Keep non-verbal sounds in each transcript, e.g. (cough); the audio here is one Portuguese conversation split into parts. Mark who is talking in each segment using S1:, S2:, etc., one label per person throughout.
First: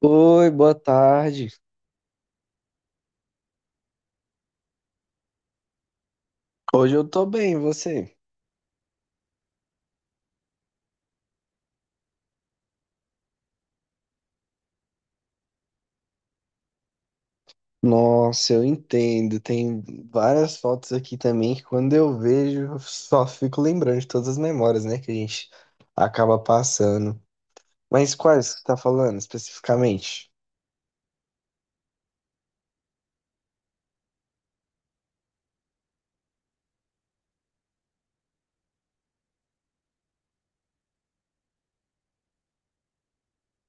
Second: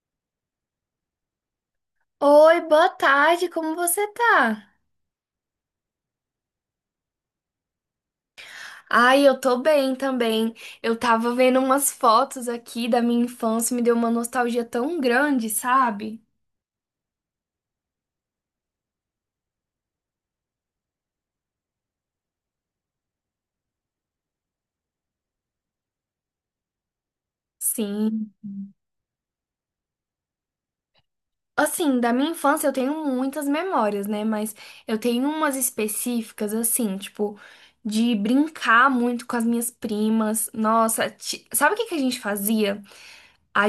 S1: Oi, boa tarde.
S2: Oi, boa tarde, como você tá?
S1: Hoje eu tô bem, e você?
S2: Ai, eu tô bem também. Eu tava vendo umas fotos aqui da minha infância, me deu uma nostalgia tão grande, sabe?
S1: Nossa, eu entendo. Tem várias fotos aqui também que quando eu vejo, eu só fico lembrando de todas as memórias, né, que a gente acaba passando. Mas
S2: Sim.
S1: quais que você tá falando especificamente?
S2: Assim, da minha infância eu tenho muitas memórias, né? Mas eu tenho umas específicas, assim, tipo, de brincar muito com as minhas primas. Nossa, sabe o que que a gente fazia? A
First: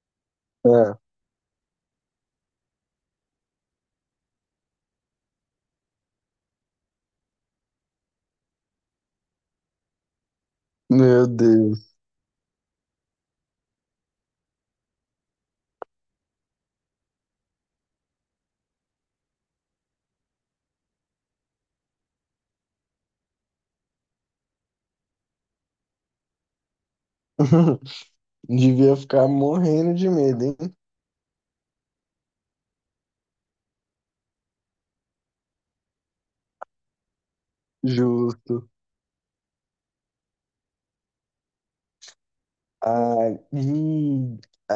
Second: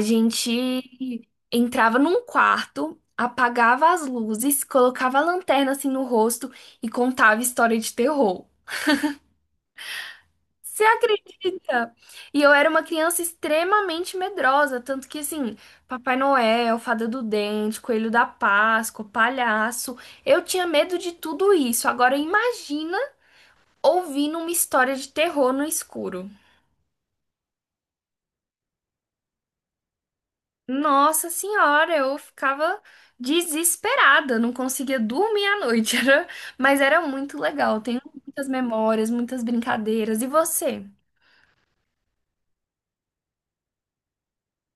S1: É,
S2: gente entrava num quarto, apagava as luzes, colocava a lanterna assim no rosto e contava história de terror. Você
S1: meu Deus.
S2: acredita? E eu era uma criança extremamente medrosa, tanto que assim, Papai Noel, Fada do Dente, Coelho da Páscoa, palhaço, eu tinha medo de tudo isso. Agora imagina ouvindo uma história de terror no escuro.
S1: (laughs) Devia ficar morrendo de medo, hein?
S2: Nossa senhora, eu ficava desesperada, não conseguia dormir à noite, (laughs) era... mas era muito legal. Tenho muitas
S1: Justo.
S2: memórias, muitas brincadeiras. E você?
S1: Ah, e a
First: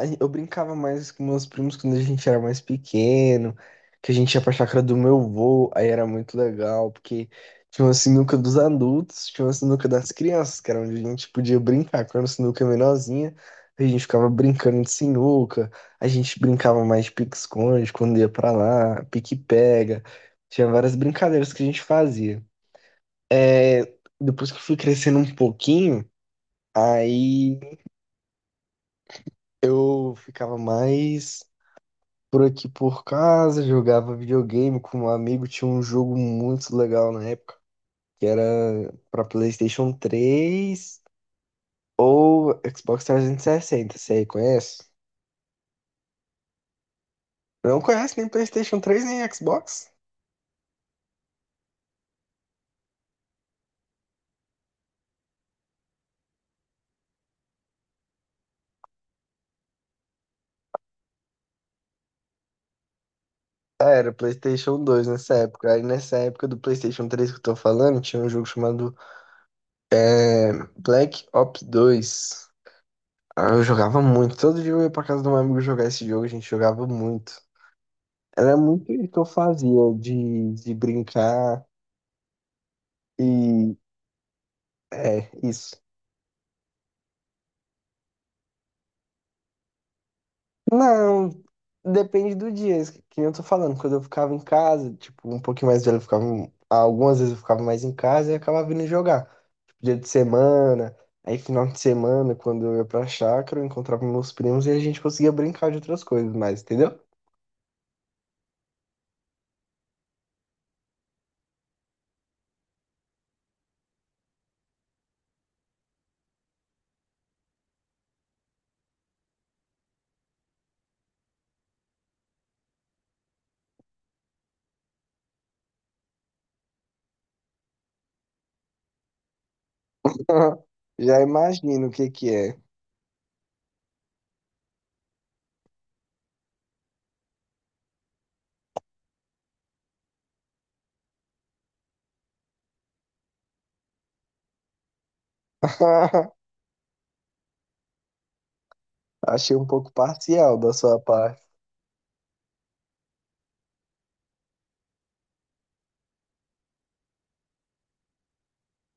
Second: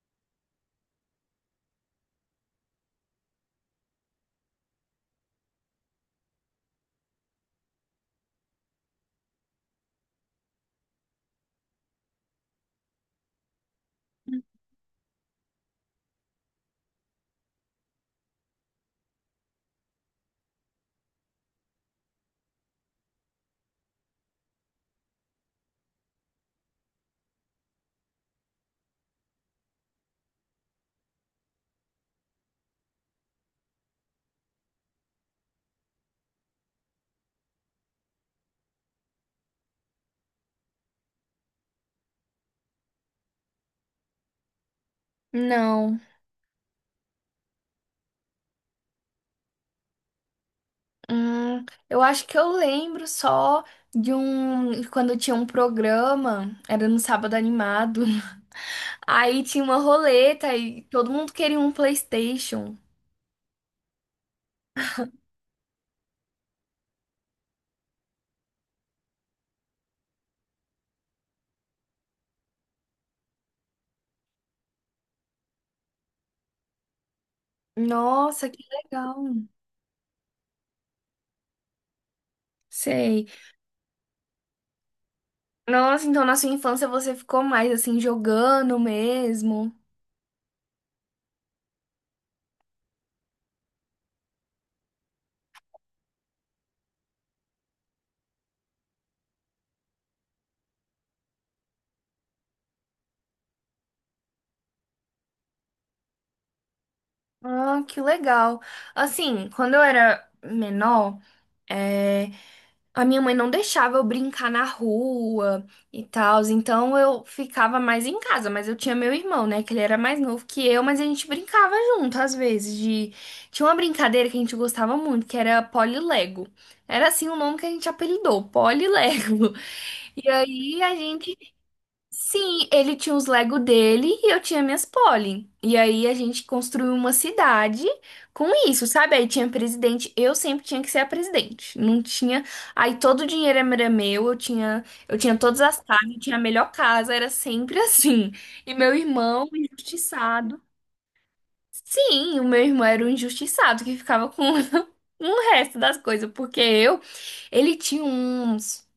S1: gen- eu brincava mais com meus primos quando a gente era mais pequeno, que a gente ia pra chácara do meu avô, aí era muito legal, porque tinha uma sinuca dos adultos, tinha uma sinuca das crianças, que era onde a gente podia brincar. Quando a sinuca é menorzinha, a gente ficava brincando de sinuca, a gente brincava mais de pique-esconde quando ia pra lá, pique-pega, tinha várias brincadeiras que a gente fazia. É... Depois que eu fui crescendo um pouquinho, aí. Eu ficava mais por aqui por casa, jogava videogame com um amigo, tinha um jogo muito legal na época, que era pra PlayStation 3 ou Xbox 360, você aí conhece?
S2: Não.
S1: Não conhece nem PlayStation 3 nem Xbox?
S2: Eu acho que eu lembro só de um. Quando tinha um programa, era no sábado animado. (laughs) Aí tinha uma roleta e todo mundo queria um PlayStation.
S1: Ah, era PlayStation 2 nessa época. Aí nessa época do PlayStation 3 que eu tô falando, tinha um jogo chamado Black Ops 2. Ah, eu jogava muito. Todo dia eu ia pra casa do meu amigo jogar esse jogo, a gente jogava muito.
S2: Nossa,
S1: Era
S2: que
S1: muito isso que
S2: legal.
S1: eu fazia de brincar
S2: Sei.
S1: e é isso.
S2: Nossa, então na sua infância você ficou mais assim jogando mesmo.
S1: Não, depende do dia, que nem eu tô falando. Quando eu ficava em casa, tipo, um pouquinho mais velho, eu ficava. Algumas vezes eu ficava mais em casa e acabava vindo jogar. Tipo, dia de semana, aí final de semana, quando eu ia pra chácara, eu encontrava meus primos e a gente conseguia brincar de outras coisas mais, entendeu?
S2: Ah, que legal. Assim, quando eu era menor, é, a minha mãe não deixava eu brincar na rua e tal, então eu ficava mais em casa, mas eu tinha meu irmão, né, que ele era mais novo que eu, mas a gente brincava junto às vezes de tinha uma brincadeira que a gente gostava muito, que era Polilego. Era assim o nome que a gente apelidou, Polilego. (laughs) E
S1: (laughs)
S2: aí a
S1: Já
S2: gente
S1: imagino o que que é.
S2: Sim, ele tinha os Lego dele e eu tinha minhas Polly. E aí a gente construiu uma cidade com isso, sabe? Aí tinha presidente, eu sempre tinha que ser a presidente. Não tinha, aí todo o dinheiro era meu, eu tinha todas as casas, eu tinha a
S1: (laughs)
S2: melhor casa, era sempre (laughs) assim. E meu irmão,
S1: Achei um pouco parcial
S2: injustiçado.
S1: da sua parte.
S2: Sim, o meu irmão era o injustiçado que ficava com (laughs) o resto das coisas, porque eu, ele tinha uns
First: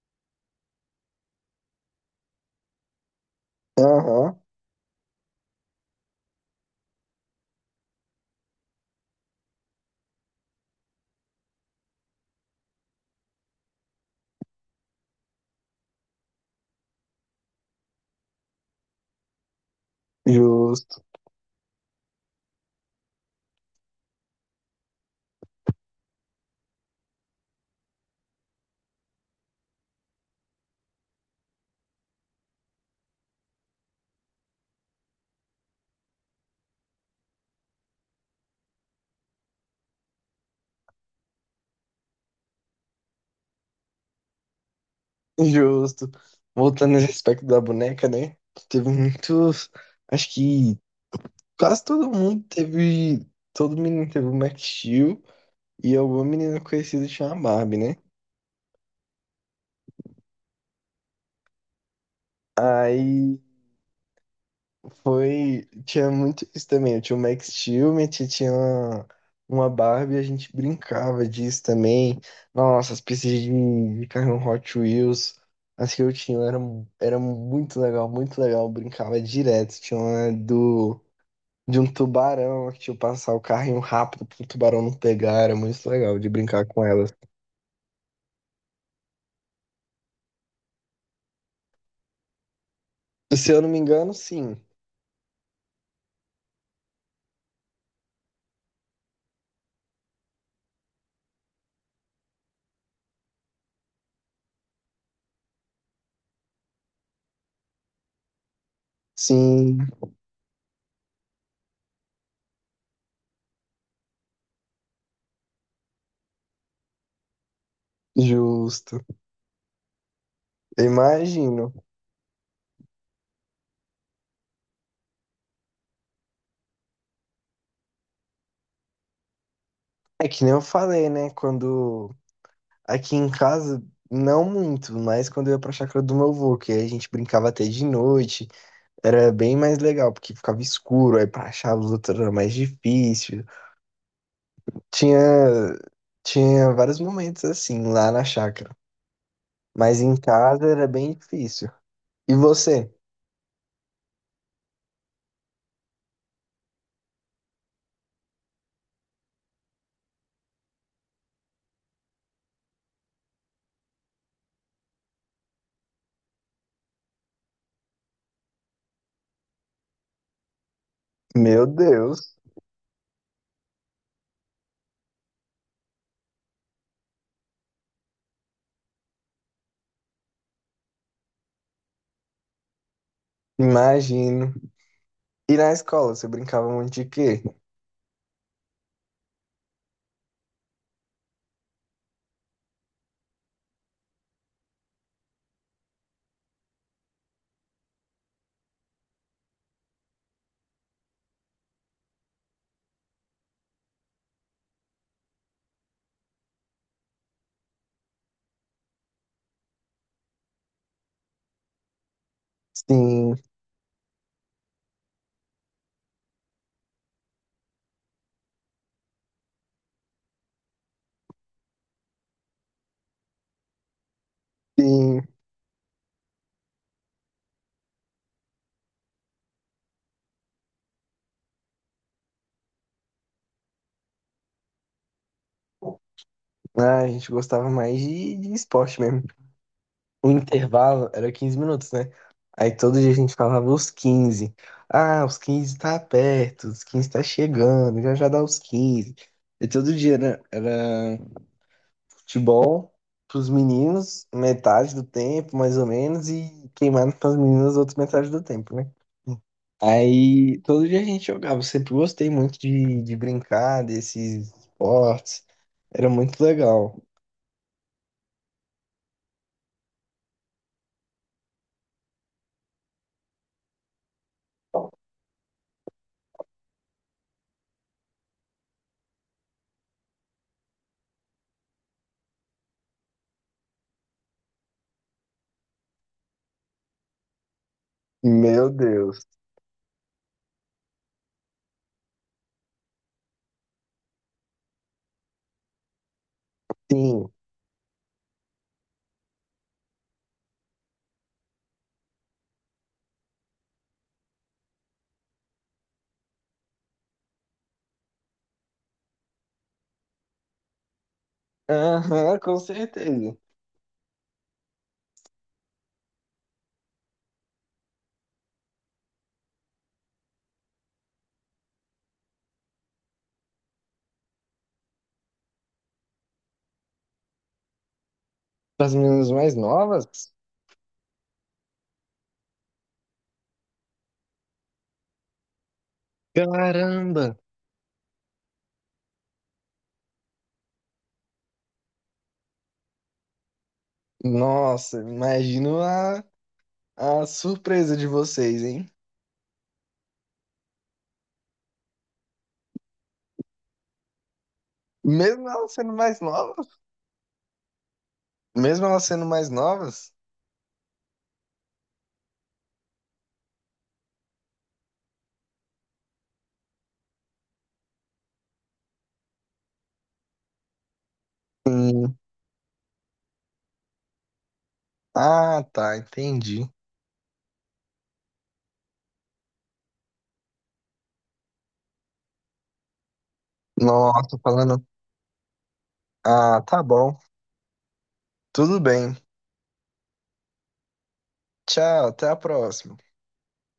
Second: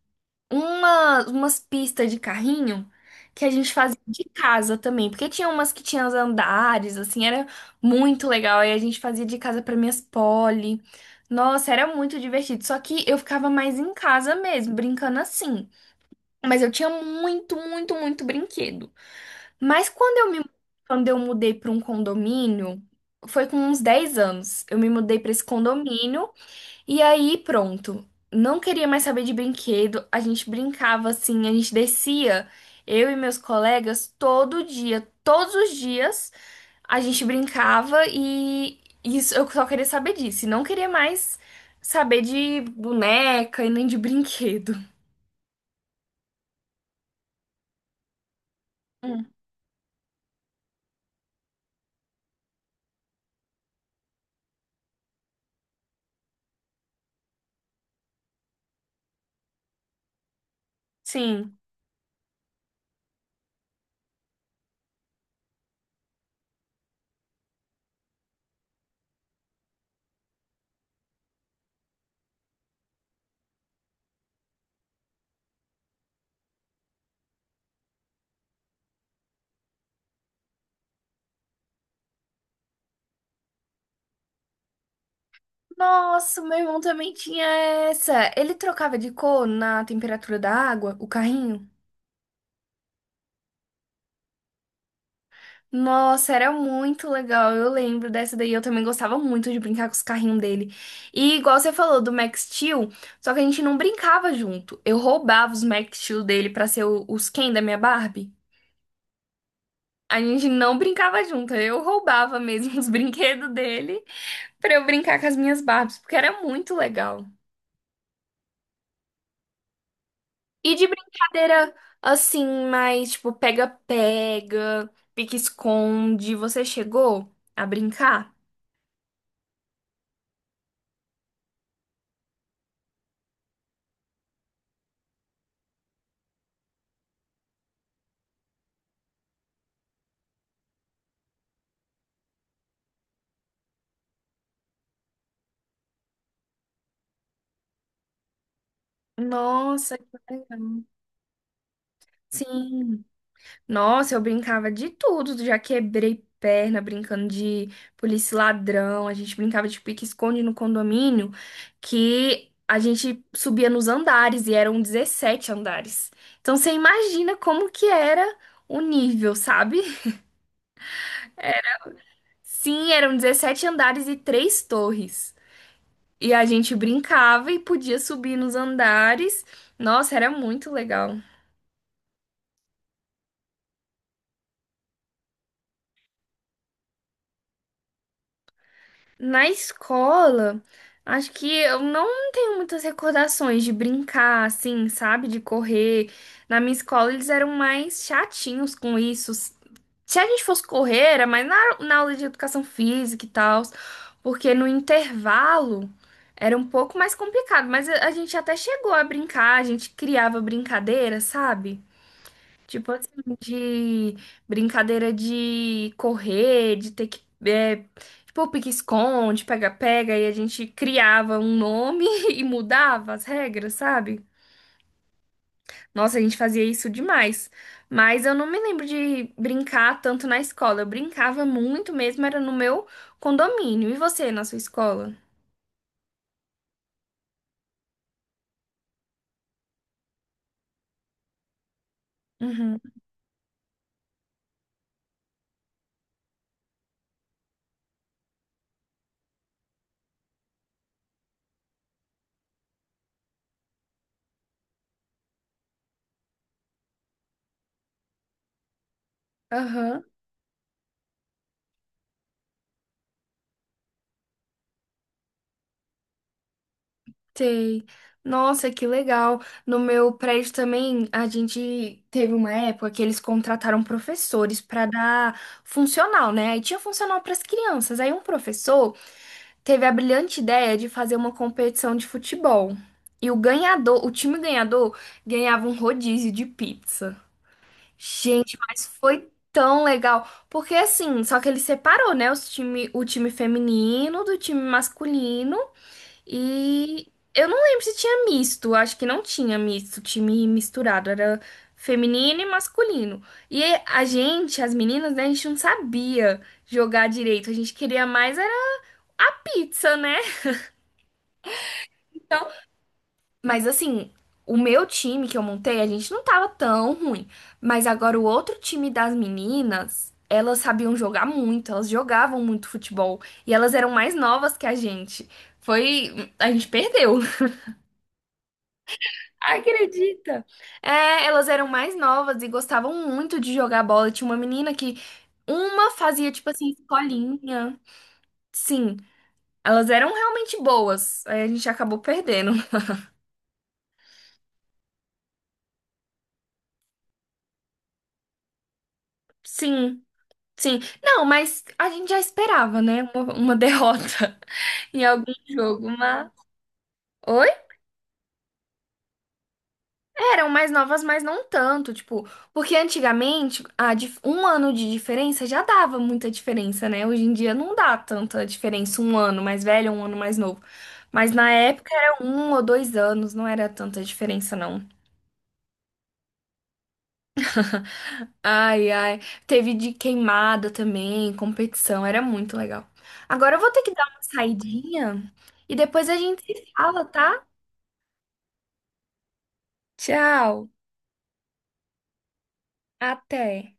S2: umas pistas de carrinho que a gente fazia de
S1: Aham,
S2: casa também, porque tinha umas que tinham os andares, assim, era muito legal. Aí a gente fazia de casa para minhas poli. Nossa, era muito divertido. Só que eu ficava mais em casa mesmo, brincando assim. Mas eu tinha muito, muito, muito brinquedo. Mas
S1: justo.
S2: quando eu mudei para um condomínio, foi com uns 10 anos. Eu me mudei para esse condomínio e aí, pronto. Não queria mais saber de brinquedo. A gente brincava assim, a gente descia, eu e meus colegas, todo dia, todos os dias, a gente brincava e isso eu só queria saber disso. E não queria mais saber de boneca e nem de brinquedo.
S1: Justo. Voltando nesse aspecto da boneca, né? Teve
S2: Hum,
S1: muitos. Acho que quase todo mundo teve. Todo menino teve o Max Steel e alguma menina conhecida tinha uma Barbie, né?
S2: Sim.
S1: Aí foi. Tinha muito isso também. Eu tinha o Max Steel, minha tia tinha uma Barbie, a gente brincava disso também. Nossa, as pistas de carrinho Hot Wheels. As que eu tinha era muito legal, muito legal. Eu brincava direto. Tinha uma do. De um tubarão, que tipo, passar o carrinho rápido pro tubarão não pegar, era muito legal de
S2: Nossa, meu
S1: brincar
S2: irmão
S1: com elas.
S2: também tinha essa. Ele trocava de cor na temperatura da água, o carrinho.
S1: Se eu não me engano, sim.
S2: Nossa, era muito legal. Eu lembro dessa daí. Eu também gostava muito de brincar com os carrinhos dele. E igual você falou do Max Steel, só que a gente não brincava junto. Eu roubava os Max Steel dele pra ser o- os Ken da minha Barbie.
S1: Sim,
S2: A gente não brincava junto. Eu roubava mesmo (laughs) os brinquedos dele pra eu brincar com as minhas Barbies, porque era muito legal.
S1: justo.
S2: E
S1: Eu
S2: de
S1: imagino.
S2: brincadeira assim, mais tipo pega-pega, pique-esconde, você chegou a brincar?
S1: É que nem eu falei, né? Quando aqui em casa, não muito, mas quando eu ia pra chácara do meu avô, que aí a gente brincava até de noite, era bem mais legal, porque ficava escuro, aí pra achar a luz era mais difícil. Tinha, tinha vários momentos assim lá na chácara,
S2: Nossa,
S1: mas
S2: que
S1: em casa
S2: legal.
S1: era bem difícil. E você?
S2: Sim. Nossa, eu brincava de tudo. Já quebrei perna brincando de polícia e ladrão. A gente brincava de pique-esconde no condomínio, que a gente subia nos andares e eram 17 andares. Então você imagina como que era o nível, sabe?
S1: Meu Deus,
S2: Sim, eram 17 andares e três torres. E a gente brincava e podia subir nos andares. Nossa, era muito legal.
S1: imagino. E na escola, você brincava muito de quê?
S2: Na escola, acho que eu não tenho muitas recordações de brincar, assim, sabe? De correr. Na minha escola, eles eram mais chatinhos com isso. Se a gente fosse correr, era mais na aula de educação física e tal, porque no intervalo era um pouco mais complicado, mas a gente até chegou a brincar, a gente criava brincadeira, sabe? Tipo assim,
S1: Sim,
S2: de brincadeira de correr, de ter que. É, tipo, pique-esconde, pega-pega, e a gente criava um nome (laughs) e mudava as regras, sabe?
S1: sim.
S2: Nossa, a gente fazia isso demais. Mas eu não me lembro de brincar tanto na escola. Eu brincava muito mesmo, era no meu condomínio. E você, na sua escola?
S1: Ah, a gente gostava mais de esporte mesmo. O intervalo era 15 minutos, né? Aí
S2: Uhum.
S1: todo dia a gente falava os 15. Ah, os 15 tá perto, os 15 tá chegando, já já dá os 15. E todo dia era futebol pros meninos, metade do tempo, mais ou menos, e queimado pras meninas, outra metade do tempo, né?
S2: Aham.
S1: Aí todo dia a gente jogava. Eu sempre gostei muito de brincar desses esportes. Era muito legal.
S2: Sei. Nossa, que legal. No meu prédio também, a gente teve uma época que eles contrataram professores para dar funcional, né? Aí tinha funcional para as crianças. Aí um professor teve a brilhante ideia de fazer uma competição de futebol. E o ganhador, o time ganhador, ganhava um rodízio de pizza. Gente,
S1: Meu
S2: mas
S1: Deus.
S2: foi tão legal. Porque assim, só que ele separou, né, os time, o time feminino do time masculino. E
S1: Sim.
S2: eu não lembro se tinha misto, acho que não tinha misto, time misturado, era feminino e masculino. E a gente, as meninas, né, a gente não sabia jogar direito, a gente queria mais era a pizza, né?
S1: Aham,
S2: Então,
S1: com certeza.
S2: mas assim, o meu time que eu montei, a gente não tava tão ruim, mas agora o outro time das meninas, elas sabiam jogar muito, elas jogavam muito futebol e elas eram mais novas que a gente. Foi, a gente perdeu.
S1: Para as meninas mais novas?
S2: Acredita? É, elas eram mais novas e gostavam muito de jogar bola. Tinha uma menina que uma fazia tipo assim,
S1: Caramba!
S2: escolinha. Sim, elas eram realmente boas. Aí a gente acabou perdendo.
S1: Nossa, imagino a surpresa de vocês, hein?
S2: Sim, sim. Não, mas a gente já esperava, né? Uma derrota (laughs) em algum
S1: Mesmo elas
S2: jogo,
S1: sendo mais
S2: mas.
S1: novas?
S2: Oi?
S1: Mesmo elas sendo mais novas?
S2: Eram mais novas, mas não tanto, tipo, porque antigamente a um ano de diferença já dava muita diferença, né? Hoje em dia não dá tanta diferença, um ano mais velho, um ano mais novo. Mas na época
S1: Sim.
S2: era um ou 2 anos, não era tanta diferença, não.
S1: Ah, tá, entendi.
S2: Ai, ai. Teve de queimada também, competição, era muito legal. Agora eu vou ter que dar uma
S1: Nossa, falando.
S2: saidinha e depois a gente
S1: Ah,
S2: se
S1: tá
S2: fala,
S1: bom.
S2: tá?
S1: Tudo bem.
S2: Tchau,
S1: Tchau, até a próxima.
S2: até.